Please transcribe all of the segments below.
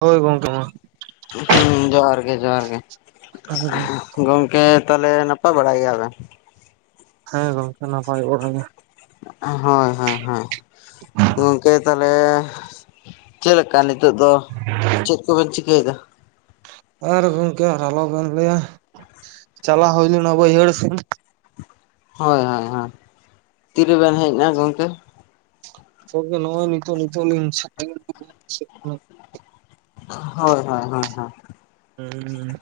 ᱦᱳᱭ ᱜᱚᱝᱠᱮ ᱢᱟ ᱦᱩᱸ ᱡᱚᱦᱟᱨ ᱜᱮ, ᱡᱚᱦᱟᱨ ᱜᱮ ᱜᱚᱝᱠᱮ ᱛᱟᱞᱦᱮ ᱱᱟᱯᱟᱭ ᱵᱟᱲᱟ‌ ᱜᱮᱭᱟᱵᱮᱱ? ᱦᱮᱸ ᱜᱚᱝᱠᱮ ᱱᱟᱯᱟᱭ ᱵᱟᱲᱟᱜᱮ ᱾ ᱦᱳᱭ ᱦᱳᱭ ᱦᱳᱭ ᱜᱚᱝᱠᱮ ᱛᱟᱦᱚᱞᱮ ᱪᱮᱫ ᱞᱮᱠᱟ ᱱᱤᱛᱚᱜ ᱫᱚ, ᱪᱮᱫ ᱠᱚᱵᱮᱱ ᱪᱤᱠᱟᱹᱭᱮᱫᱟ? ᱟᱨ ᱜᱚᱝᱠᱮ ᱟᱨ ᱟᱞᱚ ᱵᱤᱱ ᱞᱟᱹᱭᱟ ᱪᱟᱞᱟᱣ ᱦᱳᱭ ᱞᱮᱱᱟ ᱵᱟᱹᱭᱦᱟᱹᱲ ᱥᱮᱱ ᱦᱳᱭ ᱦᱳᱭ ᱦᱳᱭ ᱛᱤᱨᱮᱵᱤᱱ ᱦᱮᱡ ᱮᱱᱟ ᱜᱚᱢᱠᱮ? ᱜᱚᱝᱠᱮ ᱱᱚᱼᱚᱭ ᱱᱤᱛᱚᱜ ᱱᱤᱛᱚᱜ ᱞᱤᱧ [unintelligible] ᱦᱳᱭ ᱦᱳᱭ ᱦᱳᱭ ᱦᱳᱭ ᱦᱩᱸ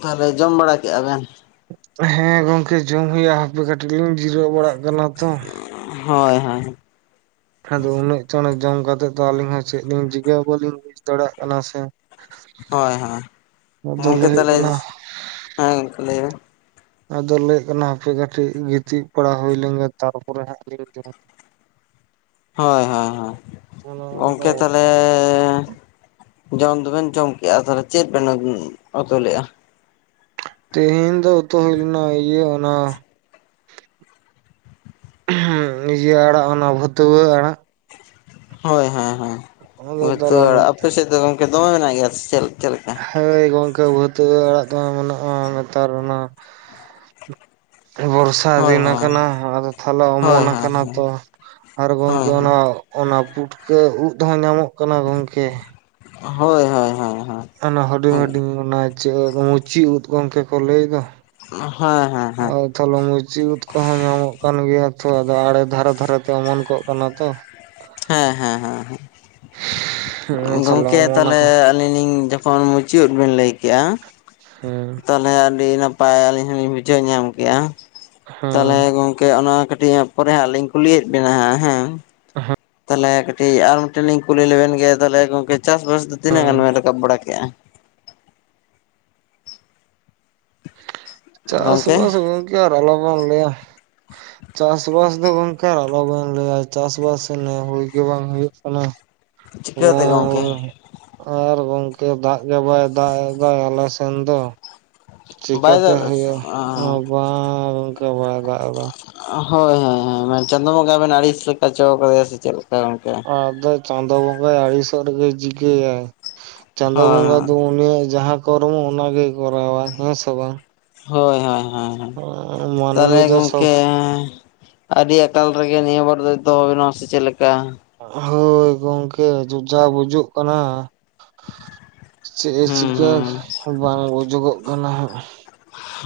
ᱛᱟᱦᱚᱞᱮ ᱡᱚᱢ ᱵᱟᱲᱟ ᱠᱮᱜᱼᱟ ᱵᱮᱱ? ᱦᱮᱸ ᱜᱚᱝᱠᱮ ᱡᱚᱢ ᱦᱩᱭᱩᱜᱼᱟ ᱦᱟᱯᱮ ᱠᱟᱹᱴᱤᱡ ᱞᱤᱧ ᱡᱤᱨᱟᱹᱣ ᱵᱟᱲᱟᱜ ᱠᱟᱱᱟ ᱛᱚ ᱾ ᱦᱳᱭ ᱦᱳᱭ ᱟᱫᱚ ᱩᱱᱟᱹᱜ ᱪᱟᱸᱬᱮ ᱡᱚᱢ ᱠᱟᱛᱮᱜ ᱫᱚ ᱟᱹᱞᱤᱧ ᱦᱚᱸ ᱪᱮᱫ ᱞᱤᱧ ᱪᱤᱠᱟᱹᱭᱟ ᱵᱟᱹᱞᱤᱧ ᱵᱩᱡᱽ ᱫᱟᱲᱮᱭᱟᱜ ᱠᱟᱱᱟ ᱥᱮ᱾ ᱦᱳᱭ ᱦᱳᱭ ᱟᱫᱚ ᱜᱚᱝᱠᱮ ᱞᱟᱹᱭ ᱦᱩᱭᱩᱜ ᱛᱟᱦᱞᱮ, ᱠᱟᱱᱟ ᱦᱮᱸ ᱜᱚᱝᱠᱮ ᱞᱟᱹᱭ ᱵᱮᱱ᱾ ᱟᱫᱚ ᱞᱟᱹᱭᱚ ᱠᱟᱱᱟ ᱦᱟᱯᱮ ᱠᱟᱹᱴᱤᱡ ᱜᱤᱛᱤᱡ ᱯᱟᱲᱟ ᱦᱩᱭ ᱞᱮᱱ ᱜᱮ ᱛᱟᱨᱯᱚᱨᱮ ᱦᱟᱸᱜ ᱞᱤᱧ ᱡᱚᱢ᱾ ᱦᱳᱭ ᱦᱳᱭ ᱦᱳᱭ ᱚᱱᱮ ᱚᱱᱠᱟ ᱜᱚᱝᱠᱮ ᱛᱟᱞᱦᱮ ᱡᱚᱢ ᱫᱚᱵᱮᱱ ᱡᱚᱢ ᱠᱮᱜᱼᱟ ᱛᱟᱞᱦᱮ ᱪᱮᱫ ᱵᱮᱱ ᱟᱵᱩᱱ ᱩᱛᱩ ᱞᱮᱫᱼᱟ? ᱛᱮᱦᱮᱧ ᱫᱚ ᱩᱛᱩ ᱦᱩᱭ ᱞᱮᱱᱟ ᱤᱭᱟᱹ ᱚᱱᱟ ᱦᱩᱸ ᱤᱭᱟᱹ ᱟᱲᱟᱜ ᱚᱱᱟ ᱵᱷᱟᱹᱛᱩᱣᱟᱹ ᱟᱲᱟᱜ᱾ ᱦᱳᱭ ᱦᱮᱸ ᱦᱮᱸ, ᱚᱱᱟ ᱵᱷᱟᱹᱛᱩᱣᱟᱹ ᱫᱚᱞᱟᱱ ᱟᱲᱟᱜ ᱟᱯᱮ ᱥᱮᱫ ᱫᱚ ᱜᱚᱝᱠᱮ ᱫᱚᱢᱮ ᱢᱮᱱᱟᱜ ᱜᱮᱭᱟ ᱥᱮ ᱪᱮᱞ ᱪᱮᱫ ᱞᱮᱠᱟ? ᱦᱳᱭ ᱜᱚᱝᱠᱮ ᱵᱷᱟᱹᱛᱩᱣᱟᱹ ᱟᱲᱟᱜ ᱫᱚ ᱢᱮᱱᱟᱜᱼᱟ ᱱᱮᱛᱟᱨ ᱚᱱᱟ ᱵᱚᱨᱥᱟ ᱦᱳᱭ ᱫᱤᱱ ᱦᱳᱭ ᱟᱠᱟᱱᱟ ᱟᱫᱚ ᱛᱟᱦᱞᱮ ᱦᱳᱭ ᱚᱢᱚᱱ ᱟᱠᱟᱱᱟ ᱦᱳᱭ ᱛᱚ᱾ ᱟᱨ ᱜᱚᱝᱠᱮ ᱦᱳᱭ ᱦᱳᱭ ᱚᱱᱟ ᱚᱱᱟ ᱯᱩᱴᱠᱟᱹ ᱩᱫ ᱦᱚᱸ ᱧᱟᱢᱚᱜ ᱠᱟᱱᱟ ᱜᱚᱝᱠᱮ᱾ ᱦᱳᱭ ᱦᱳᱭ ᱦᱳᱭ᱾ ᱚᱱᱟ ᱦᱮᱸ ᱦᱩᱰᱤᱧ ᱦᱮᱸ ᱦᱩᱰᱤᱧ ᱚᱱᱟ ᱪᱮᱫ ᱢᱩᱪᱤ ᱩᱫ ᱜᱚᱝᱠᱮ ᱠᱚ ᱞᱟᱹᱭ ᱫᱚ᱾ ᱦᱮᱸ ᱦᱮᱸ ᱦᱮᱸ᱾ ᱛᱷᱚᱞᱚ ᱢᱩᱪᱤ ᱩᱫ ᱠᱚᱦᱚᱸ ᱧᱟᱢᱚᱜ ᱠᱟᱱ ᱜᱮᱭᱟ ᱛᱚ ᱟᱫᱚ ᱟᱲᱮ ᱫᱷᱟᱨᱮ ᱫᱷᱟᱨᱮ ᱛᱮ ᱚᱢᱚᱱ ᱠᱚᱜ ᱠᱟᱱᱟ ᱛᱚ᱾ ᱦᱮᱸ ᱦᱮᱸ ᱦᱮᱸ ᱦᱮᱸ, ᱛᱟᱦᱚᱞᱮ ᱜᱚᱝᱠᱮ ᱚᱢᱚᱱ ᱛᱟᱞᱦᱮ ᱟᱠᱟᱱᱟ ᱟᱞᱤᱧ ᱞᱤᱧ ᱡᱚᱠᱷᱚᱱ ᱢᱩᱪᱤ ᱩᱫ ᱵᱮᱱ ᱞᱟᱹᱭ ᱠᱮᱜᱼᱟ, ᱦᱮᱸ ᱛᱟᱦᱚᱞᱮ ᱟᱹᱰᱤ ᱱᱟᱯ ᱯᱟᱭ ᱟᱹᱞᱤᱧ ᱦᱚᱸᱞᱤᱧ ᱵᱩᱡᱷᱟᱹᱣ ᱧᱟᱢ ᱠᱮᱜᱼᱟ, ᱛᱟᱦᱚᱞᱮ ᱦᱮᱸ ᱜᱚᱝ ᱠᱮ ᱚᱱᱟ ᱠᱟᱹᱴᱤᱡ ᱦᱟᱸᱜ ᱯᱚᱨᱮ ᱦᱟᱸᱜ ᱞᱤᱧ ᱠᱩᱞᱤᱭᱮᱫ ᱵᱤᱱᱟ ᱦᱟᱸᱜ ᱦᱮᱸ᱾ [inaudible] ᱞᱮ ᱠᱟᱹᱴᱤᱡ ᱟᱨ ᱢᱤᱫᱴᱮᱱ ᱞᱤᱧ ᱠᱩᱞᱤ ᱞᱮᱵᱮᱱ ᱜᱮ ᱛᱟᱞᱦᱮ ᱜᱚᱝᱠᱮ ᱪᱟᱥᱵᱟᱥ ᱫᱚ ᱛᱤᱱᱟᱹᱜ ᱜᱟᱱ ᱦᱮᱸ ᱵᱮᱱ ᱨᱟᱠᱟᱵ ᱵᱟᱲᱟ ᱠᱮᱫᱼᱟ? ᱜᱚᱝᱠᱮ ᱪᱟᱥᱵᱟᱥ ᱜᱚᱝᱠᱮ ᱟᱨ ᱟᱞᱚ ᱵᱮᱱ ᱞᱮᱭᱟ᱾ ᱪᱟᱥᱵᱟᱥ ᱫᱚ ᱜᱚᱝᱠᱮ ᱟᱨ ᱟᱞᱚᱵᱮᱱ ᱞᱮᱭᱟ ᱪᱟᱥᱵᱟᱥ ᱱᱮ ᱦᱩᱭ ᱜᱮ ᱵᱟᱝ ᱦᱩᱭᱩᱜ ᱠᱟᱱᱟ᱾ ᱪᱤᱠᱟᱹ ᱛᱮ ᱜᱚᱝᱠᱮ? ᱮᱵᱚᱝ ᱟᱨ ᱜᱚᱝᱠᱮ ᱫᱟᱜ ᱜᱮ ᱵᱟᱭ ᱫᱟᱜ ᱮᱫᱟᱭ ᱫᱚ ᱟᱞᱮ ᱥᱮᱱ ᱫᱚ᱾ ᱵᱟᱭ ᱪᱮᱠᱟᱹᱛᱮ ᱫᱟᱜ ᱫᱟ ᱥᱮ? ᱦᱩᱭᱩᱜᱼᱟ, ᱚ ᱮᱸ ᱵᱟᱝ ᱚᱱᱠᱟ ᱵᱟᱭ ᱫᱟᱜ ᱫᱟ᱾ ᱦᱳᱭ ᱦᱳᱭ ᱦᱳᱭ ᱢᱮᱱ ᱪᱟᱸᱫᱚ ᱵᱚᱸᱜᱟ ᱵᱮᱱ ᱟᱹᱲᱤᱥ ᱞᱮᱠᱟ ᱪᱚ ᱠᱟᱫᱮᱭᱟ ᱥᱮ ᱪᱮᱫ ᱞᱮᱠᱟ ᱜᱚᱝᱠᱮ? ᱟᱫᱚ ᱪᱟᱸᱫᱚ ᱵᱚᱸᱜᱟᱭ ᱟᱲᱤᱥᱚᱜ ᱨᱮᱜᱮ ᱪᱤᱠᱟᱹᱭᱟᱭ? ᱪᱟᱸᱫᱚ ᱵᱚᱸᱜᱟ ᱦᱳᱭ ᱫᱚ ᱩᱱᱤᱭᱟᱜ ᱡᱟᱦᱟᱸ ᱠᱚᱨᱢᱚ ᱚᱱᱟᱜᱮᱭ ᱠᱚᱨᱟᱣᱟ, ᱦᱮᱸ ᱥᱮ ᱵᱟᱝ? ᱦᱳᱭ ᱦᱳᱭ ᱦᱳᱭ ᱦᱳᱭ ᱢᱟᱹᱱᱢᱤ ᱛᱟᱦᱞᱮ ᱫᱚ ᱥᱚᱵ ᱜᱚᱝᱠᱮ ᱟᱹᱰᱤ ᱟᱠᱟᱞ ᱨᱮᱜᱮ ᱱᱤᱭᱟᱹ ᱵᱟᱨ ᱫᱚᱭ [unintelligible] ᱥᱮ ᱪᱮᱫ ᱞᱮᱠᱟ? ᱦᱳᱭ ᱜᱚᱝᱠᱮ ᱡᱚᱡᱟ ᱵᱩᱡᱩᱜ ᱠᱟᱱᱟ᱾ ᱪᱮᱫ-ᱮ ᱦᱩᱸ ᱪᱤᱠᱟᱹ ᱦᱩᱸ ᱵᱟᱝ ᱵᱩᱡᱚᱜᱚᱜ ᱠᱟᱱᱟ ᱦᱟᱸᱜ᱾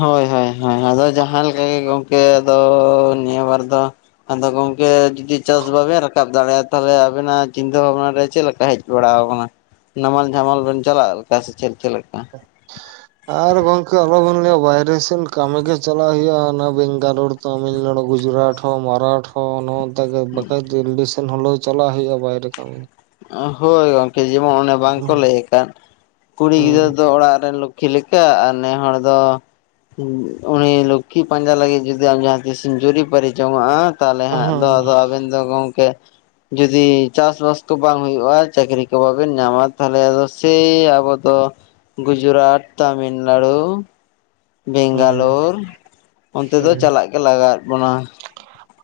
ᱦᱳᱭ ᱦᱳᱭ ᱦᱳᱭ ᱟᱫᱚ ᱡᱟᱦᱟᱸ ᱞᱮᱠᱟ ᱜᱮ ᱜᱚᱝᱠᱮ ᱟᱫᱚ ᱱᱤᱭᱟᱹ ᱵᱟᱨ ᱫᱚ ᱟᱫᱚ ᱜᱚᱝᱠᱮ ᱡᱩᱫᱤ ᱪᱟᱥ ᱵᱟᱵᱮᱱ ᱨᱟᱠᱟᱵ ᱫᱟᱲᱮᱭᱟᱜᱼᱟ ᱛᱟᱞᱦᱮ ᱟᱵᱮᱱᱟᱜ ᱪᱤᱱᱛᱟᱹ ᱵᱷᱟᱵᱱᱟ ᱨᱮ ᱪᱮᱫ ᱞᱮᱠᱟ ᱦᱮᱡ ᱵᱟᱲᱟ ᱟᱠᱟᱱᱟ, ᱱᱟᱢᱟᱞ ᱡᱷᱟᱢᱟᱞ ᱵᱮᱱ ᱪᱟᱞᱟᱜ ᱞᱮᱠᱟ ᱥᱮ ᱪᱮᱞ ᱪᱮᱫ ᱞᱮᱠᱟ? ᱟᱨ ᱜᱚᱝᱠᱮ ᱟᱞᱚᱵᱤᱱ ᱞᱮᱭᱟ ᱵᱟᱭᱨᱮ ᱥᱮᱱ ᱠᱟᱹᱢᱤ ᱜᱮ ᱪᱟᱞᱟᱜ ᱦᱩᱭᱩᱜᱼᱟ ᱚᱱᱟ ᱵᱮᱝᱜᱟᱞᱳᱨ ᱛᱟᱢᱤᱞᱱᱟᱲᱩ, ᱜᱩᱡᱨᱟᱴᱷᱚ, ᱢᱟᱨᱟᱴᱷᱚ ᱱᱚᱛᱮ ᱜᱮ ᱵᱟᱠᱷᱟᱡ ᱫᱤᱞᱞᱤ ᱥᱮᱱ ᱦᱳᱞᱳ ᱪᱟᱞᱟᱜ ᱦᱩᱭᱩᱜᱼᱟ ᱵᱟᱭᱨᱮ ᱠᱟᱹᱢᱤ᱾ ᱦᱳᱭ ᱜᱚᱝᱠᱮ ᱡᱮᱢᱚᱱ ᱚᱱᱮ ᱵᱟᱝᱠᱚ ᱦᱩᱸ ᱞᱟᱹᱭ ᱠᱟᱫ, ᱠᱩᱲᱤ ᱜᱤᱫᱽᱨᱟᱹ ᱦᱩᱸ ᱫᱚ ᱚᱲᱟᱜ ᱨᱮᱱ ᱞᱚ ᱠᱷᱤ ᱞᱮᱠᱟ ᱟᱨ ᱱᱮ ᱦᱚᱲ ᱫᱚ ᱩᱱᱤ ᱞᱚᱠᱠᱷᱤ ᱯᱟᱸᱡᱟ ᱞᱟᱹᱜᱤᱫ ᱡᱩᱫᱤ ᱟᱢ ᱡᱟᱦᱟᱸ ᱛᱤᱥᱮᱢ ᱡᱩᱨᱤ ᱯᱟᱨᱥᱤ ᱡᱚᱝᱟᱜᱼᱟ ᱛᱟᱦᱚᱞᱮ ᱦᱟᱸᱜ ᱟᱫᱚ ᱦᱩᱸ ᱟᱵᱮᱱ ᱫᱚ ᱜᱚᱝᱠᱮ ᱡᱩᱫᱤ ᱪᱟᱥᱵᱟᱥ ᱛᱩ ᱵᱟᱝ ᱦᱩᱭᱩᱜᱼᱟ ᱪᱟᱹᱠᱨᱤ ᱠᱚ ᱵᱟᱵᱮᱱ ᱧᱟᱢᱟ ᱛᱟᱦᱚᱞᱮ ᱟᱫᱚ ᱥᱮᱭ ᱟᱵᱚ ᱫᱚ ᱜᱩᱡᱽᱨᱟᱴ, ᱛᱟᱢᱤᱞᱱᱟᱲᱩ, ᱵᱮᱝᱜᱟᱞᱳᱨ ᱚᱱᱛᱮ ᱫᱚ ᱦᱩᱸ ᱪᱟᱞᱟᱜ ᱜᱮ ᱞᱟᱜᱟᱣᱫ ᱵᱚᱱᱟ᱾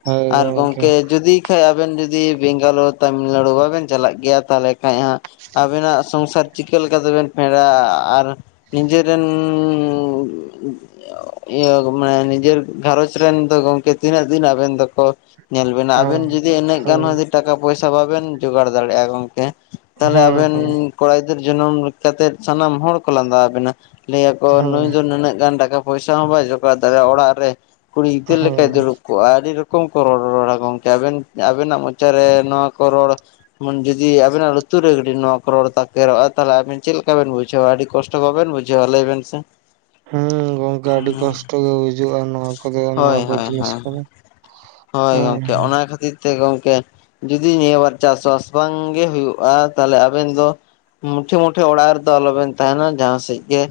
ᱦᱳᱭ ᱟᱨ ᱜᱚᱝᱠᱮ ᱜᱚᱢᱠᱮ ᱡᱩᱫᱤ ᱮᱠᱷᱟᱡ ᱟᱵᱮᱱ ᱡᱩᱫᱤ ᱵᱮᱝᱜᱟᱞᱳᱨ ᱛᱟᱹᱟᱢᱤᱞᱱᱟᱹᱲᱩ ᱵᱟᱵᱮᱱ ᱪᱟᱞᱟᱜ ᱜᱮᱭᱟ ᱛᱟᱦᱚᱞᱮ ᱠᱷᱟᱱᱡ ᱦᱟᱸᱜ ᱟᱵᱮᱱᱟᱜ ᱥᱚᱝᱥᱟᱨ ᱪᱤᱠᱟᱹ ᱞᱮᱠᱟ ᱛᱮᱵᱮᱱ ᱯᱮᱲᱟᱜᱼᱟ ᱟᱨ ᱱᱤᱡᱮᱨᱮᱱᱻ ᱤᱭᱟᱹ ᱢᱟᱱᱮ ᱱᱤᱡᱮᱨ ᱜᱷᱟᱨᱚᱧᱡᱽ ᱨᱮᱱ ᱫᱚ ᱜᱚᱢᱠᱮ ᱛᱤᱱᱟᱹᱜ ᱫᱤᱱ ᱟᱵᱮᱱ ᱫᱚᱠᱚ ᱧᱮᱞ ᱵᱮᱱᱟ ᱟᱵᱮᱱ ᱦᱮᱸ ᱡᱩᱫᱤ ᱤᱱᱟᱹᱜ ᱜᱟᱱ ᱦᱳᱭ ᱦᱚᱸ ᱴᱟᱠᱟ ᱯᱚᱭᱥᱟ ᱵᱟᱵᱮᱱ ᱡᱚᱜᱟᱲ ᱫᱟᱲᱮᱭᱟᱜᱼᱟ ᱜᱚᱢᱠᱮ ᱛᱟᱦᱚᱞᱮ ᱦᱩᱸ ᱦᱩᱸ ᱟᱵᱮᱱ ᱠᱚᱲᱟ ᱜᱤᱫᱟᱹᱨ ᱡᱚᱱᱚᱢ ᱠᱟᱛᱮᱫ ᱥᱟᱱᱟᱢ ᱦᱚᱲ ᱠᱚ ᱞᱟᱸᱫᱟ ᱟᱵᱤᱱᱟ ᱞᱟᱹᱭᱟᱠᱚ ᱦᱩᱸ ᱱᱩᱭ ᱫᱚ ᱱᱩᱱᱟᱹᱜ ᱜᱟᱱ ᱴᱟᱠᱟ ᱯᱚᱭᱥᱟ ᱦᱚᱸ ᱵᱟᱭ ᱡᱚᱜᱟᱲ ᱫᱟᱲᱮᱭᱟᱜᱼᱟ, ‌ ᱚᱲᱟᱜ ᱨᱮ ᱠᱩᱲᱤ ᱜᱤᱫᱽᱟᱹᱨ ᱞᱮᱠᱟᱭ ᱦᱩᱸ ᱫᱩᱲᱩᱵ ᱠᱚᱜᱼᱟ, ᱟᱹᱰᱤ ᱨᱚᱠ ᱠᱚᱢ ᱠᱚ ᱨᱚᱲ ᱨᱚᱲᱟ ᱜᱚᱢᱠᱮ ᱟᱵᱮᱱ ᱟᱵᱮᱱᱟᱜ ᱢᱚᱪᱟ ᱨᱮ ᱱᱚᱣᱟ ᱠᱚ ᱨᱚᱲ ᱡᱩᱫᱤ ᱟᱵᱤᱱᱟᱜ ᱞᱩᱛᱩᱨ ᱨᱮ ᱡᱩᱫᱤ ᱱᱚᱣᱟ ᱠᱚ ᱨᱚᱲ ᱛᱟᱠᱮᱨᱚᱜᱼᱟ ᱛᱟᱦᱚᱞᱮ ᱟᱵᱤᱱ ᱪᱮᱫ ᱞᱮᱠᱟ ᱵᱤᱱ ᱵᱩᱡᱷᱟᱹᱣᱟ ᱟᱹᱰᱤ ᱠᱚᱥᱴᱚ ᱜᱮ ᱵᱟᱵᱮᱱ ᱵᱩᱡᱷᱟᱹᱣᱼᱟ ᱞᱟᱹᱭ ᱵᱮᱱ ᱥᱮ᱾ ᱦᱮᱸ ᱜᱚᱢᱠᱮ ᱟᱹᱰᱤ ᱠᱚᱥᱴᱚ ᱜᱮ ᱵᱩᱡᱩᱜᱼᱟ ᱱᱚᱣᱟ ᱠᱚᱫᱚ ᱱᱚᱣᱟ ᱦᱳᱭ ᱠᱚ ᱦᱳᱭ ᱡᱤᱱᱤᱥ ᱦᱳᱭ ᱠᱟᱫᱚ᱾ ᱦᱳᱭ ᱜᱚᱢᱠᱮ ᱚᱱᱟ ᱠᱷᱟᱹᱛᱤᱨ ᱪᱮ ᱜᱚᱢᱠᱮ ᱡᱩᱫᱤ ᱱᱤᱭᱟᱹ ᱵᱟᱨ ᱪᱟᱥᱼᱵᱟᱥ ᱵᱟᱝᱜᱮ ᱦᱩᱭᱩᱜᱼᱟ ᱛᱟᱦᱚᱞᱮ ᱟᱵᱮᱱ ᱫᱚ ᱢᱩᱴᱮ ᱢᱩᱴᱷᱮ ᱚᱲᱟᱜ ᱨᱮᱫᱚ ᱟᱞᱚᱵᱮᱱ ᱛᱟᱸᱦᱮᱱᱟ ᱡᱟᱸᱦᱟ ᱥᱮᱡᱽ ᱜᱮ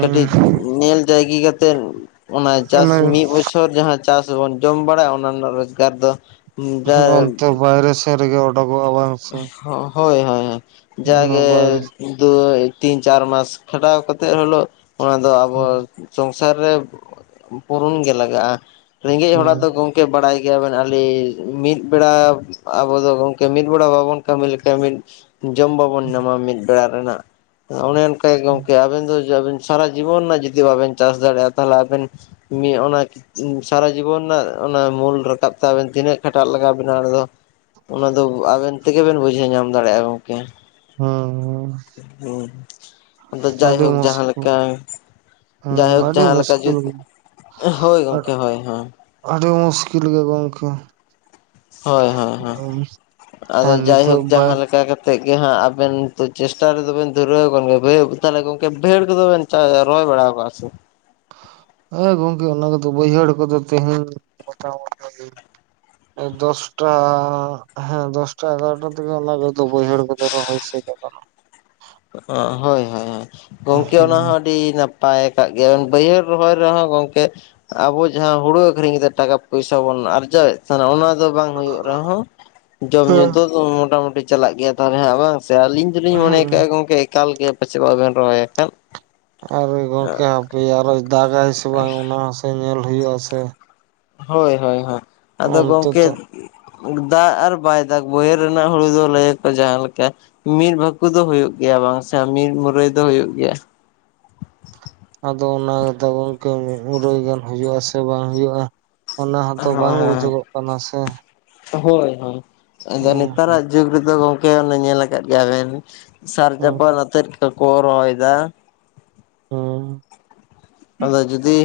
ᱠᱟᱹᱴᱤᱡ ᱧᱮᱞ ᱡᱟᱭᱜᱤ ᱠᱟᱛᱮᱜ ᱚᱱᱟ ᱪᱟᱥ ᱚᱱᱮ ᱢᱤᱫ ᱵᱚᱪᱷᱚᱨ ᱡᱟᱸᱦᱟ ᱪᱟᱥ ᱵᱚᱱ ᱡᱚᱢ ᱵᱟᱲᱟᱭᱟ ᱚᱱᱟ ᱨᱮᱱᱟᱜ ᱨᱳᱡᱽᱜᱟᱨ ᱫᱚ ᱡᱟ ᱚᱱᱛᱮ ᱵᱟᱭᱨᱮ ᱥᱮᱱ ᱨᱮᱜᱮ ᱚᱰᱩᱠᱚᱜᱼᱟ ᱵᱟᱝ᱾ ᱥᱮ ᱦᱳᱭ ᱦᱳᱭ ᱳᱭ ᱡᱟ ᱚᱱᱟ ᱜᱮ ᱵᱟᱭᱨᱮ ᱫᱩ ᱛᱤᱱ ᱪᱟᱨ ᱢᱟᱥ ᱠᱷᱟᱰᱟᱣ ᱠᱟᱛᱮᱜ ᱦᱤᱞᱚᱣ ᱚᱱᱟ ᱫᱚ ᱟᱵᱚ ᱦᱩᱸ ᱥᱚᱝᱥᱟᱨ ᱨᱮ ᱯᱩᱨᱩᱱ ᱜᱮ ᱞᱟᱜᱟᱜᱼᱟ ᱨᱮᱸᱜᱮᱡ ᱦᱚᱲᱟᱜ ᱦᱩᱸ ᱫᱚ ᱜᱚᱢᱠᱮ ᱵᱟᱲᱟᱭ ᱜᱮᱭᱟᱵᱮᱱ ᱟᱞᱤ ᱢᱤᱫ ᱵᱮᱲᱟ ᱟᱵᱚ ᱫᱚ ᱜᱚᱢᱠᱮ ᱢᱤᱫ ᱵᱮᱲᱟ ᱵᱟᱵᱚᱱ ᱠᱟᱹᱢᱤ ᱞᱮᱠᱷᱟᱱ ᱢᱤᱫ ᱡᱚᱢ ᱵᱟᱵᱚᱱ ᱧᱟᱢᱟ ᱢᱤᱫ ᱵᱮᱲᱟ ᱨᱮᱱᱟᱜ, ᱚᱱᱮ ᱚᱱᱠᱟ ᱜᱚᱢᱠᱮ ᱟᱵᱮᱱ ᱫᱚ ᱟᱵᱤᱱ ᱥᱟᱨᱟ ᱡᱤᱵᱚᱱ ᱨᱮᱱᱟᱜ ᱡᱩᱫᱤ ᱵᱟᱵᱮᱱ ᱪᱟᱥ ᱫᱟᱲᱮᱭᱟᱜᱼᱟ ᱛᱟᱦᱮ ᱟᱵᱮᱱ, ᱢᱤ ᱚᱱᱟ ᱥᱟᱨᱟ ᱡᱤᱵᱚᱱ ᱨᱮᱱᱟᱜ ᱚᱱᱟ ᱢᱩᱞ ᱨᱟᱠᱟᱵ ᱛᱮ ᱟᱵᱮᱱ ᱛᱤᱱᱟᱹᱜ ᱠᱷᱟᱴᱟᱜ ᱞᱟᱜᱟᱣ ᱵᱮᱱᱟ ᱚᱸᱰᱮ ᱫᱚ? ᱚᱱᱟ ᱫᱚ ᱟᱵᱮᱱ ᱛᱮᱜᱮ ᱵᱮᱱ ᱵᱩᱡᱷᱟᱹᱣ ᱧᱟᱢ ᱫᱟᱲᱮᱭᱟᱜᱼᱟ ᱜᱚᱢᱠᱮ᱾ ᱦᱩᱸ ᱦᱩᱸ ᱟᱫᱚ ᱟᱹᱰᱤ ᱡᱟᱭᱦᱳᱠ ᱡᱟᱸᱦᱟ ᱢᱩᱥᱠᱤᱞ ᱞᱮᱠᱟ ᱦᱮᱸ ᱡᱟᱭᱦᱳᱠ ᱟᱹᱰᱤ ᱡᱟᱸᱦᱟ ᱞᱮᱠᱟ ᱡᱩ ᱢᱩᱥᱠᱤᱞ ᱦᱳᱭ ᱜᱚᱢᱠᱮ ᱦᱳᱭ ᱦᱳᱭ᱾ ᱟᱹᱰᱤ ᱢᱩᱥᱠᱤᱞ ᱜᱮ ᱜᱚᱢᱠᱮ᱾ ᱦᱳᱭ ᱦᱳᱭ ᱦᱳᱭ ᱟᱫᱚ ᱟᱨ ᱱᱤᱛᱚᱜ ᱡᱟᱭᱦᱳᱠ ᱵᱟᱭ ᱡᱟᱸᱦᱟ ᱞᱮᱠᱟ ᱠᱟᱛ ᱮᱱᱮᱫ ᱜᱮ ᱦᱟᱸᱜ ᱟᱵᱮᱱ ᱛᱚ ᱪᱮᱥᱴᱟ ᱨᱮᱫᱚ ᱵᱮᱱ ᱫᱷᱩᱨᱟᱹᱣ ᱟᱠᱟᱱ ᱜᱮ ᱵᱷ ᱛᱟᱦᱚᱞᱮ ᱜᱚᱢᱠᱮ ᱵᱷᱤᱲ ᱠᱚᱫᱚ ᱵᱮᱱ ᱪ ᱨᱚᱦᱚᱭ ᱵᱟᱲᱟ ᱠᱚᱜᱼᱟ ᱥᱮ? ᱦᱮᱸ ᱜᱚᱢᱠᱮ ᱚᱱᱟ ᱠᱚᱫᱚ ᱵᱟᱹᱭᱦᱟᱹᱲ ᱠᱚᱫᱚ ᱛᱮᱸᱦᱮᱸᱧ [inaudible] ᱫᱚᱥᱴᱟᱻ ᱦᱮᱸ ᱫᱚᱥᱴᱟ ᱮᱜᱟᱨᱚᱴᱟ ᱫᱤᱜᱮ ᱚᱱᱟ ᱠᱚᱫᱚ ᱵᱟᱹᱭᱦᱲ ᱠᱚᱫᱚ ᱨᱚᱦᱚᱭ ᱥᱟᱹᱛ ᱟᱠᱟᱱᱟ᱾ ᱮ ᱦᱳᱭ ᱦᱳᱭ ᱦᱳᱭ ᱜᱚᱢᱠᱮ ᱚᱱᱟ ᱦᱚᱸ ᱟᱰ ᱰᱤ ᱱᱟᱯᱟᱭ ᱟᱠᱟᱫ ᱜᱮᱭᱟ ᱵᱟᱹᱭᱦᱟᱹᱲ ᱨᱚᱦᱚᱭ ᱨᱮᱸᱦᱚ ᱜᱚᱢᱠᱮ ᱟᱵᱚ ᱡᱟᱸᱦᱟ ᱦᱩᱲᱩ ᱟᱹᱠᱷᱨᱤᱧ ᱠᱟᱛᱮᱫ ᱴᱟᱠᱟ ᱯᱚᱭᱥᱟ ᱵᱚᱱ ᱟᱨᱡᱟᱣᱮᱫ ᱚᱱᱟ ᱫᱚ ᱵᱟᱝ ᱦᱩᱭᱩᱜ ᱨᱮᱸᱦᱚ ᱡᱚᱢ ᱧᱩ ᱫᱚ ᱢᱚᱴᱟᱢᱩᱴᱤ ᱪᱟᱞᱟᱜ ᱜᱮᱭᱟ ᱛᱟᱦᱚᱞᱮ ᱦᱟᱸᱜ ᱵᱟᱝ ᱥᱮ, ᱟᱞᱤᱧ ᱫᱚᱞᱤᱧ ᱢᱚᱱᱮ ᱦᱮᱸ ᱜᱚᱢᱠᱮ ᱮᱠᱟᱞ ᱜᱮ ᱯᱟᱪᱮᱫ ᱵᱟᱵᱮᱱ ᱨᱚᱦᱚᱭᱟᱠᱟᱫ᱾ ᱟᱨ ᱜᱚᱢᱠᱮ ᱦᱟᱯᱮ ᱟᱨᱚᱭ ᱫᱟᱜᱟᱭ ᱥᱮ ᱵᱟᱝ ᱚᱱᱟ ᱦᱚᱸᱥᱮ ᱧᱮᱞ ᱦᱩᱭᱩᱜᱼᱟ ᱥᱮ᱾ ᱦᱳᱭ ᱦᱳᱭ ᱦᱳᱭ, ᱟᱫᱚ ᱚᱱᱛᱮ ᱜᱚᱢᱠᱮ ᱛᱚ ᱫᱟᱜ ᱟᱨ ᱵᱟᱭ ᱫᱟᱜ ᱵᱚᱭᱦᱟᱹᱲ ᱨᱮᱱᱟᱜ ᱦᱩᱲᱩ ᱫᱚ ᱞᱟᱹᱭᱟᱠᱚ ᱡᱟᱦᱟᱸ ᱞᱮᱠᱟ ᱢᱤᱫ ᱵᱷᱟᱹᱠᱩ ᱫᱚ ᱜᱮᱭᱟ ᱵᱟᱝᱥᱮ ᱢᱤᱫ ᱢᱩᱨᱟᱹᱭ ᱫᱚ ᱦᱩᱭᱩᱜ ᱜᱮᱭᱟ᱾ ᱟᱫᱚ ᱚᱱᱟ ᱜᱮᱛᱚ ᱜᱚᱝᱠᱮ ᱢᱤᱫ ᱢᱩᱨᱟᱹᱭ ᱜᱟᱱ ᱦᱩᱭᱩᱜ ᱟᱥᱮ ᱵᱟᱝ ᱦᱩᱭᱩᱜᱼᱟ᱾ ᱚᱱᱟ ᱦᱚᱸᱛᱚ ᱦᱳᱭ ᱵᱟᱝ ᱦᱳᱭ ᱵᱩᱡᱩᱜᱚᱜ ᱠᱟᱱᱟ ᱥᱮ ᱦᱳᱭ ᱦᱳᱭ ᱟᱫᱚ ᱦᱮᱸ ᱱᱮᱛᱟᱨᱟᱜ ᱡᱩᱜᱽ ᱨᱮᱫᱚ ᱜᱚᱢᱠᱮ ᱚᱱᱮ ᱧᱮᱞ ᱟᱠᱟᱫ ᱜᱮᱭᱟ ᱵᱮᱱ ᱥᱟᱨ ᱦᱮᱸ ᱪᱟᱯᱟᱱ ᱱᱟᱛᱮᱫ ᱠᱚᱠᱚ ᱨᱚᱦᱚᱭᱫᱟ᱾᱾ ᱦᱩᱸ᱾ ᱟᱫᱚ ᱡᱩᱫᱤ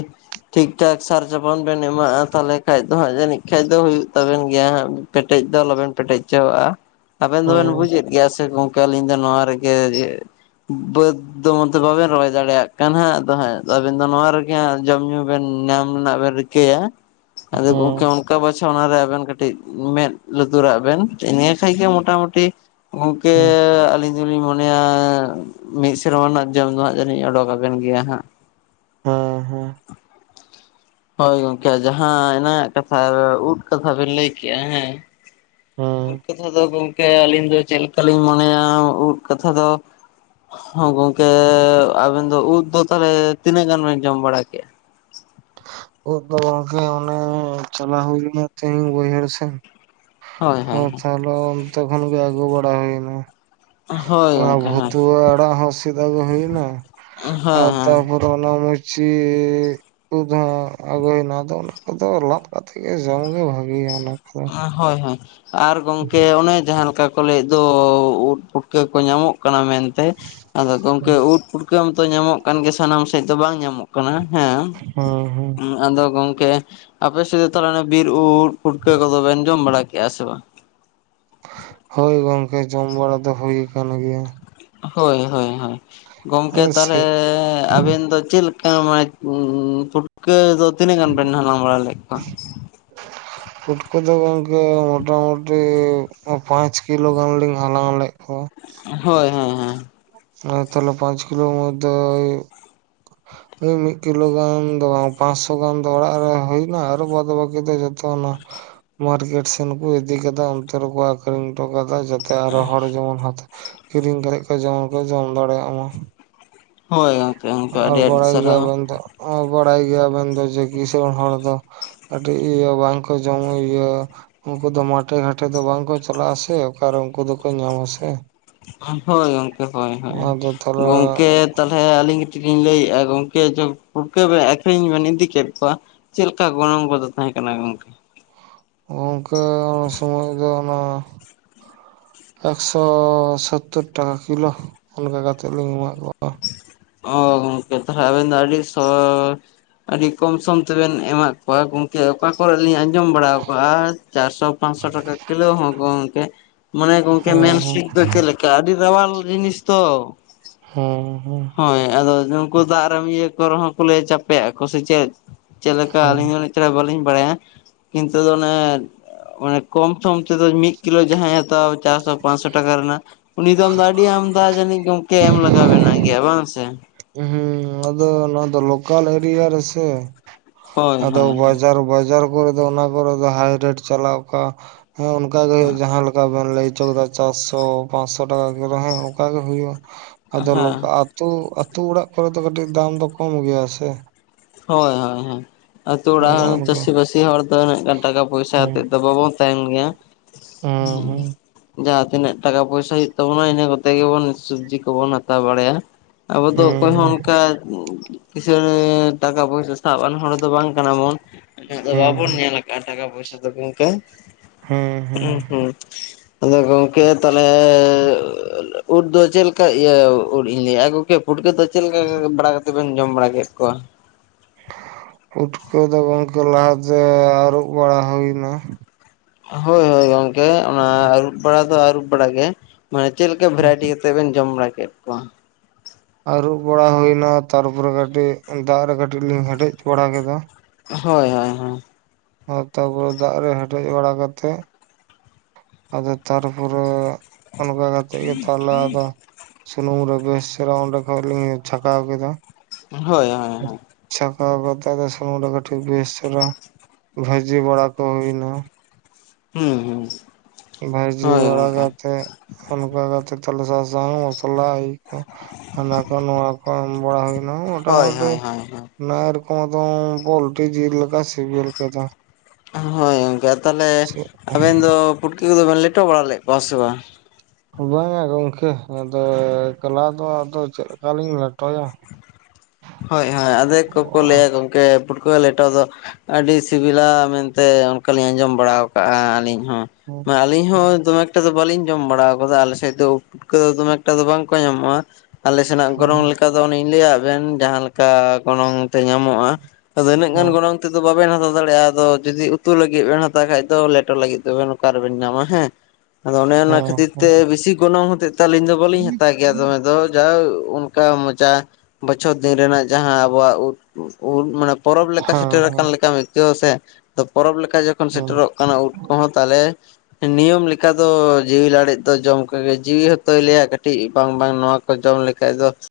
ᱴᱷᱤᱠ ᱴᱷᱟᱠ ᱥᱟᱨ ᱪᱟᱯᱟᱱ ᱵᱮᱱ ᱮᱢᱟᱜᱼᱟ ᱛᱟᱦᱚᱞᱮ ᱠᱷᱟᱱ ᱫᱚ ᱦᱟᱸᱜ ᱡᱟᱹᱱᱤᱡ ᱠᱷᱟᱱ ᱫᱚ ᱦᱩᱭᱩᱜ ᱛᱟᱵᱮᱱ ᱜᱮᱭᱟ ᱦᱟᱸᱜ᱾ ᱯᱮᱴᱮᱡ ᱫᱚ ᱟᱞᱚ ᱵᱮᱱ ᱯᱮᱴᱮᱡ ᱦᱚᱪᱚᱣᱟᱜᱼᱟ ᱟᱵᱮᱱ ᱫᱚᱵᱮᱱ ᱵᱩᱡᱮᱫ ᱜᱮᱭᱟ ᱥᱮ ᱜᱚᱝ ᱟᱞᱤᱧ ᱫᱚ ᱱᱚᱣᱟ ᱨᱮᱜᱮ ᱵᱟᱹᱫᱽ ᱫᱚ ᱢᱟᱱᱮ ᱵᱟᱵᱮᱱ ᱨᱚᱦᱚᱭ ᱫᱟᱲᱮᱭᱟᱜ ᱠᱟᱱᱟ ᱦᱟᱸᱜ ᱟᱫᱚ ᱦᱟᱜ ᱟᱵᱮᱱ ᱫᱚ ᱱᱚᱣᱟ ᱨᱮᱜᱮ ᱦᱟᱸᱜ ᱡᱚᱢ ᱧᱩ ᱵᱮᱱ ᱧᱟᱢ ᱨᱮᱱᱟᱜ ᱵᱮᱱ ᱨᱤᱠᱟᱹᱭᱟ ᱟᱫᱚ ᱜᱚᱢᱠᱮ ᱚᱠᱟ ᱵᱟᱪᱷᱟ ᱚᱱᱟᱨᱮ ᱟᱵᱮᱱ ᱠᱟᱹᱴᱤᱡ ᱢᱮᱫ ᱞᱩᱛᱩᱨᱟᱜ ᱵᱮᱱ ᱱᱤᱭᱟᱹ ᱠᱷᱟᱱ ᱜᱮ ᱢᱳᱴᱟᱢᱩᱴᱤ ᱜᱚᱝᱠᱮ ᱟᱞᱤᱧ ᱟᱹᱞᱤᱧ ᱫᱚ ᱞᱤᱧ ᱢᱚᱱᱮᱭᱟ ᱢᱤᱫ ᱥᱮᱨᱢᱟ ᱨᱮᱱᱟᱜ ᱡᱚᱢ ᱫᱚ ᱦᱟᱸᱜ ᱡᱟᱹᱱᱤᱧ ᱚᱰᱩᱵᱮᱱ ᱜᱮᱭᱟ ᱦᱟᱸᱜ᱾ ᱦᱮᱸ ᱦᱮᱸ᱾ ᱦᱳᱭ ᱜᱚᱝᱠᱮ ᱡᱟᱦᱟᱸ ᱮᱱᱟᱱᱟᱜ ᱠᱟᱛᱷᱟ ᱩᱫ ᱠᱟᱛᱷᱟ ᱵᱮᱱ ᱞᱟᱹᱭ ᱠᱮᱫᱮᱜᱼᱟ ᱦᱮᱸ᱾ ᱩᱫ ᱦᱮᱸ ᱠᱟᱛᱷᱟ ᱫᱚ ᱜᱚᱢᱠᱮ ᱟᱹᱞᱤᱧ ᱫᱚ ᱪᱮᱫ ᱞᱮᱠᱟᱞᱤᱧ ᱢᱚᱱᱮᱭᱟ ᱩᱫ ᱠᱟᱛᱷᱟ ᱫᱚ ᱦᱮ ᱜᱚᱝᱠᱮ ᱟᱵᱮᱱ ᱫᱚ ᱩᱫ ᱫᱚ ᱛᱟᱦᱚᱞᱮ ᱛᱤᱱᱟᱹᱜ ᱜᱟᱱ ᱵᱮᱱ ᱡᱚᱢ ᱵᱟᱲᱟ ᱠᱮᱫᱮᱜᱼᱟ᱾᱾ ᱩᱫ ᱫᱚ ᱜᱚᱝᱠᱮ ᱪᱟᱞᱟᱣ ᱦᱩᱭ ᱞᱮᱱᱟ ᱛᱤᱦᱤᱧ ᱵᱟᱹᱭᱦᱟᱲ ᱥᱮᱫ ᱾ ᱦᱳᱭ ᱦᱳᱭ ᱛᱟᱦᱚᱞᱮ ᱚᱱᱛᱮ ᱠᱷᱚᱱ ᱜᱮ ᱟᱜᱩ ᱵᱟᱲᱟ ᱦᱩᱭᱱᱟ᱾ ᱦᱳᱭ ᱚᱱᱟ ᱜᱚᱝᱠᱮ ᱦᱳᱭ ᱵᱷᱩᱛᱩᱣᱟᱹ ᱟᱲᱟᱜ ᱦᱚᱸ ᱥᱤᱫ ᱟᱜᱩ ᱦᱩᱭᱱᱟ ᱦᱳᱭ ᱟᱨ ᱛᱚ ᱱᱚᱣᱲ ᱢᱩᱪᱤ ᱩᱫ ᱦᱚ ᱟᱹᱜᱚᱭᱮᱱᱟ ᱟᱫᱚ ᱚᱱᱟ ᱠᱚᱫᱚ ᱞᱟᱫ ᱠᱟᱛᱮ ᱜᱮ ᱡᱚᱢ ᱜᱮ ᱵᱷᱟᱜᱮᱭᱟ ᱚᱱᱟ ᱠᱚᱫᱚ᱾ ᱦᱳᱭ ᱦᱳᱭ ᱦᱳᱭ ᱟᱨ ᱜᱚᱝᱠᱮ ᱚᱱᱮ ᱡᱟᱦᱟᱸ ᱞᱮᱠᱟ᱾ ᱠᱚᱞᱟᱭᱮᱫᱚ ᱩᱫ ᱯᱩᱴᱠᱟᱹ ᱠᱚ ᱧᱟᱢᱚᱜ ᱠᱟᱱᱟ ᱢᱮᱱᱛᱮ ᱟᱫᱚ ᱜᱚᱢᱠᱮ ᱩᱫ ᱯᱩᱴᱠᱟᱹ ᱧᱟᱢᱚᱜ ᱠᱟᱱ ᱜᱮᱭᱟ ᱥᱟᱱᱟᱢ ᱥᱮᱫ ᱫᱚ ᱵᱟᱝ ᱧᱟᱢᱚᱜ ᱠᱟᱱᱟ ᱦᱮᱸ᱾ ᱦᱮᱸ ᱦᱮᱸ ᱟᱫᱚ ᱜᱚᱝᱠᱮ ᱟᱯᱮ ᱥᱮᱫ ᱛᱟᱦᱚᱞᱮ ᱵᱤᱨ ᱩᱫ ᱯᱷᱩᱴᱠᱟᱹ ᱠᱚᱫᱚ ᱵᱮᱱ ᱡᱚᱢ ᱵᱟᱲᱟ ᱠᱮᱜᱼᱟ ᱥᱮ ᱵᱟᱝ? ᱦᱳᱭ ᱜᱚᱝᱠᱮ ᱡᱚᱢ ᱵᱟᱲᱟ ᱫᱚ ᱦᱩᱭ ᱠᱟᱱᱟᱱ ᱜᱮᱭᱟ᱾ ᱦᱳᱭ ᱦᱳᱭ ᱜᱚᱢᱠᱮ ᱦᱮᱸ ᱥᱮ ᱛᱟᱦᱚᱞᱮ ᱟᱵᱮᱱ ᱫᱚ ᱪᱮᱫᱞᱮᱠᱟ᱾ ᱢᱟᱱᱮ ᱯᱷᱩᱸᱴᱠᱟ. ᱫᱚ ᱛᱤᱱᱟᱜ ᱜᱟᱱ ᱵᱮᱱ ᱦᱟᱞᱟᱝ ᱵᱟᱲᱟ ᱞᱮᱫ ᱠᱚᱣᱟ᱾ [unintelligible] ᱯᱩᱴᱠᱟ ᱫᱚ ᱜᱚᱝᱠᱮ ᱢᱚᱴᱟᱢᱩᱴᱤ ᱯᱟᱸᱪ ᱠᱤᱞᱳ ᱜᱟᱱ ᱞᱤᱧ ᱦᱟᱞᱟᱝ ᱞᱮᱫ ᱠᱚᱣᱟ᱾ ᱦᱳᱭ ᱦᱳᱭ ᱦᱮᱸ᱾ ᱛᱟᱦᱞᱮ ᱯᱟᱸᱪ ᱠᱤᱞᱳ ᱢᱚᱫᱫᱮ ᱳᱭ ᱳᱭ ᱢᱤᱫ ᱠᱤᱞᱳ ᱜᱟᱱ ᱫᱚ ᱵᱟᱝ ᱯᱟᱸᱥᱥᱚ ᱜᱟᱱ ᱫᱚ ᱚᱲᱟᱜ ᱨᱮ ᱦᱩᱭ ᱮᱱᱟ ᱟᱨᱚ ᱵᱟᱫ ᱵᱟᱹᱠᱤ ᱫᱚ ᱡᱚᱛᱚ ᱚᱱᱟ ᱢᱟᱨᱠᱮᱴ ᱥᱮᱱ ᱠᱚ ᱤᱫᱤ ᱠᱮᱫᱟ ᱚᱱᱛᱮ ᱨᱮᱠᱚ ᱟᱠᱷᱨᱤᱧ ᱦᱚᱴᱚ ᱠᱟᱫᱟ ᱡᱚᱛᱚᱼᱼ ᱛᱮ ᱟᱨᱚ ᱦᱚᱲ ᱡᱮᱢᱚᱱ ᱠᱤᱨᱤᱧ ᱠᱟᱛᱮ ᱠᱚ ᱡᱮᱢᱚᱱ ᱠᱚ ᱡᱚᱢ ᱫᱟᱲᱮᱭᱟᱜ ᱢᱟ᱾ ᱦᱳᱭ ᱜᱚᱢᱠᱮ᱾ ᱟᱨ ᱵᱟᱲᱟᱭ ᱜᱮᱭᱟᱵᱮᱱ ᱫᱚ ᱵᱟᱲᱟᱭ ᱜᱮᱭᱟᱵᱮᱱ ᱫᱚ ᱡᱮ ᱠᱤᱥᱟ. ᱬ ᱦᱚᱲ ᱫᱚ ᱠᱟᱹᱴᱤᱡ ᱵᱟᱠᱚ ᱡᱚᱢ ᱧᱩ ᱤᱭᱟᱹ ᱩᱱᱠᱩ ᱫᱚ ᱢᱟᱴᱮ ᱜᱷᱟᱴᱮ ᱫᱚ ᱵᱟᱝᱠᱚ ᱪᱟᱞᱟᱜ ᱟᱥᱮ ᱚᱠᱟᱨᱮ ᱩᱱᱠᱩ ᱫᱚᱠᱚ ᱧᱟᱢ ᱟᱥᱮ ᱟᱨ ᱦᱳᱭ ᱜᱚᱢᱠᱮ ᱦᱳᱭ ᱦᱳᱭ ᱛᱟᱦᱚᱞᱮ ᱜᱚᱢᱠᱮ ᱛᱟᱦᱚᱞᱮ ᱟᱹᱞᱤᱧ ᱠᱟᱹᱴᱤᱡ ᱞᱤᱧ ᱞᱟᱹᱭᱮᱫᱼᱟ, ᱜᱚᱝᱠᱮ ᱡᱮ ᱯᱩᱴᱠᱟᱹ ᱵᱮᱱ ᱟᱹᱠᱷᱨᱤᱧ ᱵᱮᱱ ᱤᱫᱤ ᱠᱮᱫ ᱠᱚᱣᱟ ᱪᱮᱫ ᱞᱮᱠᱟ ᱜᱚᱱᱚᱝ ᱠᱚᱫᱚ ᱛᱟᱦᱮᱸ ᱠᱟᱱᱟ ᱜᱚᱝᱠᱮ? ᱜᱚᱝᱠᱮ ᱥᱚᱢᱚᱭ ᱫᱚ ᱚᱱᱟ ᱮᱠᱥᱳ ᱥᱳᱛᱛᱳᱨ ᱴᱟᱠᱟ ᱠᱤᱞᱳ᱾ ᱚᱱᱠᱟ ᱠᱟᱛᱮᱫ ᱞᱤᱧ ᱮᱢᱟ ᱠᱚᱣᱟ᱾ ᱚ ᱜᱚᱢᱠᱮ ᱛᱚ ᱟᱵᱮᱱ ᱫᱚ, ᱟᱹᱰᱤ ᱥᱚᱻ ᱠᱚᱢ ᱥᱚᱢ ᱛᱮᱵᱮᱱ ᱮᱢᱟᱫ ᱠᱚᱣᱟ ᱜᱚᱢᱠᱮ, ᱚᱠᱟ ᱠᱚᱨᱮ ᱞᱤᱧ ᱟᱸᱡᱚᱢ ᱡᱚᱢ ᱵᱟᱲᱟ ᱠᱚᱜᱼᱟ ᱪᱟᱨᱥᱚ ᱯᱟᱸᱪᱥᱚ ᱴᱟᱠᱟ ᱠᱤᱞᱳ ᱦᱚᱸ ᱜᱚᱢᱠᱮ᱾ ᱢᱟᱱᱮ ᱜᱚᱝᱠᱮ ᱦᱮᱸ ᱢᱮᱱᱥᱴ ᱫᱚ ᱪᱮᱫ ᱞᱮᱠᱟ ᱟᱹᱰᱤ ᱨᱟᱣᱟᱞ ᱡᱤᱱᱤᱥ ᱛᱚ᱾ ᱦᱩᱸ᱾ ᱦᱳᱭ ᱟᱫᱚ ᱩᱱᱩᱠᱩ ᱫᱟᱜ ᱨᱮ ᱤᱭᱟᱹ ᱠᱚᱨᱮ ᱦᱚᱸ ᱠᱚ ᱞᱟᱹᱭ ᱪᱟᱯᱮᱜ ᱟᱠ ᱠᱚ ᱥᱮ ᱪᱮᱫ ᱪᱮᱫ ᱞᱮᱠᱟ ᱦᱮᱸ ᱟᱹᱞᱤᱧ ᱦᱚᱞᱤᱧ ᱪᱟ ᱵᱟᱞᱤᱧ ᱵᱟᱲᱟᱭᱟ, ᱠᱤᱱᱛᱩ ᱫᱚ ᱚᱱᱮ ᱟᱱᱮ ᱠᱚᱢ ᱥᱷᱚᱢ ᱛᱮᱫᱚ ᱢᱤᱫ ᱠᱤᱞᱳ ᱡᱟᱦᱟᱸᱭ ᱦᱟᱛᱟᱣᱟ, ᱪᱟᱨᱥᱚ ᱯᱟᱸᱪᱥᱚ ᱴᱟᱠᱟ ᱨᱮᱱᱟᱜ ᱩᱱᱤ ᱫᱚ ᱟᱢᱫᱟ ᱟᱹᱰᱤ ᱟᱢᱫᱟ ᱡᱟᱹᱱᱤᱡ ᱜᱚᱝᱠᱮ ᱮᱢ ᱞᱟᱜᱟᱣ ᱮᱱᱟ ᱜᱮᱭᱟ ᱵᱟᱝ ᱥᱮ? ᱦᱩᱸ ᱟᱫᱚ ᱱᱚᱣᱟ ᱫᱚ ᱞᱳᱠᱟᱞ ᱮᱨᱤᱭᱟ ᱨᱮ ᱥᱮ᱾ ᱦᱳᱭ ᱟᱫᱚ ᱦᱳᱭ ᱦᱳᱭ᱾ ᱵᱟᱡᱟᱨ ᱵᱟᱡᱟᱨ ᱠᱚᱨᱮ ᱫᱚ, ᱚᱱᱟ ᱠᱚᱨᱮ ᱫᱚ ᱦᱟᱭ ᱨᱮᱴ ᱪᱟᱞᱟᱣ ᱟᱠᱟ ᱟᱱᱠᱟ ᱜᱮ ᱡᱟᱦᱟᱸ ᱞᱮᱠᱟ ᱮᱱ ᱞᱟᱹᱭ ᱦᱚᱪ ᱠᱮᱫᱟ᱾ ᱪᱟᱨᱥᱚ ᱯᱟᱸᱪᱥᱚ ᱴᱟᱠᱟ ᱚᱱᱠᱟ ᱜᱮ ᱦᱩᱭᱩᱜᱼᱟ᱾ ᱟᱫᱚ ᱞᱚ ᱦᱮᱸ ᱟᱹᱛᱩ ᱟᱹᱛᱩ ᱚᱲᱟᱜ ᱠᱚᱨᱮ ᱫᱚ ᱠᱟᱹᱴᱤᱡ ᱫᱟᱢ ᱫᱚ ᱠᱚᱢ ᱜᱮᱭᱟ ᱥᱮ᱾ ᱦᱳᱭ ᱦᱳᱭ ᱦᱳᱭ᱾ ᱟᱹᱛᱩ ᱚᱲᱟᱜ ᱚᱱᱮ ᱨᱮᱱ ᱚᱱᱠᱟ ᱪᱟᱹᱥᱤᱵᱟᱹᱥᱤ ᱦᱚᱲ ᱫᱚ ᱩᱱᱟᱹᱜ ᱜᱟᱱ ᱴᱟᱠᱟ ᱯᱚᱭᱥᱟ ᱦᱮᱸ ᱟᱛᱮᱫ ᱫᱚ ᱵᱟᱵᱚᱱ ᱛᱟᱦᱮᱱ ᱜᱮᱭᱟ᱾ ᱦᱮᱸ ᱦᱩ᱾ ᱡᱟᱦᱟᱸ ᱛᱤᱱᱟᱹᱜ ᱴᱟᱠᱟ ᱯᱚᱭᱥᱟ ᱦᱩᱭᱩᱜ ᱛᱟᱵᱚᱱᱟ᱾ ᱤᱱᱟᱹ ᱠᱚᱛᱮ ᱜᱮᱵᱚᱱ ᱥᱚᱵᱽᱡᱤ ᱠᱚᱵᱚᱱ ᱦᱟᱛᱟᱣ ᱵᱟᱲᱟᱭᱟ᱾ ᱟᱵᱚᱫ ᱫᱚ ᱚᱠᱚᱭ ᱦᱚᱸ ᱚᱱᱠᱟ ᱠᱤᱥᱟᱲ ᱴᱟᱠᱟ ᱯᱚᱭᱥᱟ ᱥᱟᱵᱟᱱ ᱦᱚᱲ ᱫᱚ ᱵᱟᱝ ᱠᱟᱱᱟ ᱵᱚᱱ᱾ ᱟᱹᱫᱚ ᱦᱮᱸ ᱵᱟᱵᱚᱱ ᱦᱮᱸ ᱧᱮᱞ ᱠᱟᱜᱼᱟ, ᱴᱟᱠᱟ ᱯᱚᱭᱥᱟ ᱫᱚ ᱜᱚᱝᱠᱮ᱾ ᱦᱮᱸᱻ ᱦᱩᱸ ᱦᱩᱸ᱾ ᱟᱫᱚ ᱜᱚᱝᱠᱮ ᱛᱟᱦᱚᱞᱮ ᱩᱫ ᱫᱚ ᱪᱮᱫ ᱞᱮᱠᱟ? ᱤᱭᱟᱹ ᱩᱫ ᱤᱧ ᱞᱟᱹ ᱟ ᱜᱚᱠᱮ᱾ ᱯᱷᱩᱴᱠᱟᱹ ᱫᱚ ᱪᱮᱫ ᱞᱮᱠᱟ, ᱵᱟᱲᱟ ᱠᱟᱛᱮᱫ ᱵᱮᱱ ᱡᱚᱢ ᱵᱟᱲᱟ ᱠᱮᱫ ᱠᱚᱣᱟ? ᱯᱩᱴᱠᱟᱹᱣ ᱫᱚ ᱜᱚᱝᱠᱮ, ᱞᱟᱦᱟ ᱛᱮ ᱟᱹᱨᱩᱵ ᱵᱟᱲᱟ ᱦᱩᱭ ᱮᱱᱟ᱾ ᱦᱳᱭ ᱦᱳᱭ ᱜᱚᱝᱠᱮ ᱚᱱᱟ ᱟᱹᱨᱩᱵ ᱵᱟᱲᱟ ᱫᱚ ᱟᱹᱨᱩᱯ ᱵᱟᱲᱟᱟᱜ ᱜᱮ ᱢᱟᱱᱮ ᱪᱮᱫ ᱞᱮᱠᱟ ᱵᱷᱮᱨᱟᱭᱴᱤ ᱛᱮᱵᱮᱱ ᱡᱚᱢ ᱵᱟᱲᱟ ᱠᱮᱫ ᱠᱚᱣᱟ? ᱟᱹᱨᱩᱵ ᱵᱟᱲᱟ ᱦᱩᱭᱱᱟ᱾ ᱛᱟᱨᱯᱚᱨᱮ ᱠᱟᱹᱴᱤᱡ ᱫᱟᱜ ᱨᱮ ᱠᱟᱹᱴᱤᱡ ᱞᱤᱧ ᱦᱮᱰᱮᱡ ᱵᱟᱲᱟ ᱠᱮᱫᱟ᱾ ᱦᱳᱭ ᱦᱳᱭ ᱦᱳᱭ᱾ ᱟᱨ ᱛᱟᱯᱚᱨ ᱫᱟᱜ ᱨᱮ ᱦᱮᱰᱮᱡ ᱵᱟᱲᱟ ᱠᱟᱛᱮᱜ ᱟᱫᱚ ᱛᱟᱨᱯᱚᱨᱮ ᱚᱱᱠᱟ ᱠᱟᱛᱮᱫ ᱜᱮ ᱛᱟᱦᱚᱞᱮ ᱟᱫᱚ᱾ ᱥᱩᱱᱩᱢ ᱨᱮ ᱵᱮᱥ ᱪᱮᱦᱨᱟ ᱚᱸᱰᱮ ᱠᱷᱚᱱᱚᱡ ᱞᱤᱧ ᱪᱷᱟᱠᱟᱣ ᱠᱮᱫᱟ᱾ ᱦᱳᱭ ᱦᱳᱭ ᱦᱳᱭ᱾ ᱪᱷᱟᱠᱟᱣ ᱠᱟᱛᱮ ᱥᱩᱱᱩᱢ ᱨᱮ ᱵᱮᱥ ᱪᱮᱦᱨᱟ ᱵᱷᱟᱹᱡᱤ ᱵᱟᱲᱟ ᱠᱚ ᱦᱩᱭᱱᱟ᱾ ᱦᱩᱸ ᱦᱩᱸ᱾ ᱵᱷᱟᱭᱡᱤ ᱦᱳᱭ ᱵᱟᱲᱟ ᱜᱚᱝᱠᱮ ᱠᱟᱛᱮ, ᱚᱱᱠᱟ ᱠᱟᱛᱮ ᱛᱟᱞᱦᱮ ᱥᱟᱥᱟᱝ, ᱢᱚᱥᱞᱟ ᱦᱟᱱᱟ ᱠᱚ ᱱᱚᱣᱟ ᱠᱚ ᱮᱢ ᱵᱟᱲᱟ ᱦᱩᱭᱱᱟ, ᱦᱳᱭ ᱢᱳᱴᱟᱢᱩᱴᱤ ᱦᱳᱭ ᱦᱳᱭ ᱦᱳᱭ ᱚᱱᱟ ᱮᱨᱚᱠᱚᱢ ᱫᱚ ᱵᱳᱞᱴᱤ ᱡᱤᱞ ᱞᱮᱠᱟ ᱥᱤᱵᱤᱞ ᱠᱮᱫᱟ᱾ ᱦᱳᱭ ᱜᱚᱢᱠᱮ, ᱛᱟᱦᱞᱮ ᱪᱮᱫ ᱟᱵᱮᱱ ᱫᱚ ᱯᱩᱴᱠᱤ ᱠᱚᱫᱚ ᱵᱮᱱ ᱞᱮᱴᱚ ᱵᱟᱲᱟ ᱞᱮᱫ ᱠᱚᱣᱟ ᱥᱮ ᱵᱟᱝ? ᱵᱟᱝᱼᱟ ᱜᱚᱝᱠᱮ, ᱟᱫᱚ ᱮᱠᱚᱞᱟ ᱫᱚ ᱟᱫᱚ ᱪᱮᱫ ᱞᱮᱠᱟ ᱞᱤᱧ ᱞᱮᱴᱚᱭᱟ? ᱦᱳᱭ ᱦᱳᱭ ᱟᱫᱮ ᱜᱚᱢᱠᱮ ᱯᱩᱴᱠᱟᱹ ᱞᱮᱴᱚ ᱫᱚ ᱟᱹᱰᱤ ᱥᱤᱵᱤᱞᱟ ᱢᱮᱱᱛᱮ ᱚᱱᱠᱟ ᱞᱤᱧ ᱟᱸᱡᱚᱢ ᱵᱟᱲᱟ ᱟᱠᱟᱜᱼᱟ, ᱟᱹᱞᱤᱧ ᱦᱚᱸ᱾ ᱵᱟ ᱟᱞᱤᱧ ᱦᱚ ᱫᱚᱢᱮ ᱮᱠᱴᱟ ᱫᱚ ᱵᱟᱹᱞᱤᱧ ᱡᱚᱢ ᱵᱟᱲᱟᱣ ᱠᱟᱫᱟ ᱟᱞᱮ ᱥᱮᱫ ᱫᱚ ᱳᱴ ᱯᱩᱴᱠᱟᱹ ᱫᱚ ᱫᱚᱢᱮ ᱮᱠᱴᱟ ᱫᱚ ᱵᱟᱝᱠᱚ ᱧᱟᱢᱚᱜᱼᱟ ᱟᱞᱮ ᱥᱮᱱᱟᱜ ᱜᱚᱱᱚᱝ ᱦᱚᱸ ᱞᱮᱠᱟ ᱫᱚ ᱚᱱᱮᱧ ᱞᱟᱹᱭᱟᱫ ᱵᱮᱱ ᱡᱟᱦᱟᱸ ᱞᱮᱠᱟ ᱜᱚᱱᱚᱝ ᱛᱮ ᱧᱟᱢᱚᱜᱼᱟᱼᱺ ᱟᱫᱚ ᱤᱱᱟᱹᱜ ᱜᱟᱱ ᱦᱚᱸ ᱜᱚᱱᱚᱝᱼᱼ ᱛᱮᱫᱚ ᱵᱟᱵᱮᱱ ᱦᱟᱛᱟᱣ ᱫᱟᱲᱮᱭᱟᱜᱼᱟ ᱟᱫᱚ ᱡᱩᱫᱤ ᱩᱛᱩ ᱞᱟᱜᱤᱫ ᱵᱤᱱ ᱦᱟᱛᱟᱣ ᱠᱷᱟᱡ ᱫᱚ ᱞᱮᱴᱚ ᱞᱟᱹᱜᱤᱫ ᱫᱚᱵᱮᱱ ᱚᱠᱟᱨ ᱨᱮᱵᱮᱱ ᱧᱟᱢᱟ ᱦᱮᱸ᱾ ᱟᱫᱚ ᱚᱸᱱᱮ ᱚᱱᱟ ᱦᱚᱸ ᱠᱷᱟᱹᱛᱤᱨ ᱛᱮ ᱦᱚᱸ ᱵᱤᱥᱤ ᱜᱚᱱᱚᱝ ᱦᱚᱛᱮᱡ ᱛᱮ ᱟᱞᱤᱧ ᱫᱚ ᱵᱟᱞᱤᱧ ᱦᱟᱛᱟᱣ ᱜᱮᱭᱟ ᱜᱮᱭᱟ ᱫᱚᱢᱮ ᱫᱚ ᱡᱟ ᱚᱱᱠᱟ ᱢᱚᱪᱟᱼᱼ ᱵᱚᱪᱷᱚᱨ ᱫᱤᱱ ᱨᱮᱱᱟᱜ ᱡᱟᱦᱟᱸ ᱟᱵᱚᱣᱟᱜ ᱩᱫ ᱩᱫ ᱢᱟᱱᱮ ᱯᱚᱨᱚᱵᱽ ᱞᱮᱠᱟ ᱥᱮᱴᱮᱨ ᱟᱠᱟᱱ ᱦᱚᱸ ᱞᱮᱠᱟᱼᱼ ᱠᱟᱹᱣᱟ ᱥᱮ ᱛᱚ ᱯᱚᱨᱚᱵᱽ ᱞᱮᱠᱟ ᱡᱚᱠᱷᱚᱱ ᱦᱚᱸ ᱥᱮᱴᱮᱨᱚᱜ ᱠᱟᱱᱟ ᱩᱫ ᱠᱚᱦᱚᱸ ᱛᱟᱦᱞᱮᱼᱼ ᱱᱤᱭᱚᱢ ᱞᱮᱠᱟ ᱫᱚ ᱡᱤᱣᱤ ᱞᱟᱲᱮᱡ ᱫᱚ ᱡᱚᱢ ᱠᱟᱜᱮᱡ ᱡᱤᱣᱤ ᱦᱚᱛᱚᱭ ᱞᱟᱹᱭᱟ ᱠᱟᱹᱴᱤᱡ ᱵᱟᱝ ᱵᱟᱝ ᱱᱚᱣᱟᱼᱼ ᱠᱚ ᱡᱚᱢ ᱞᱮᱠᱷᱟᱡ ᱫᱚᱼᱼ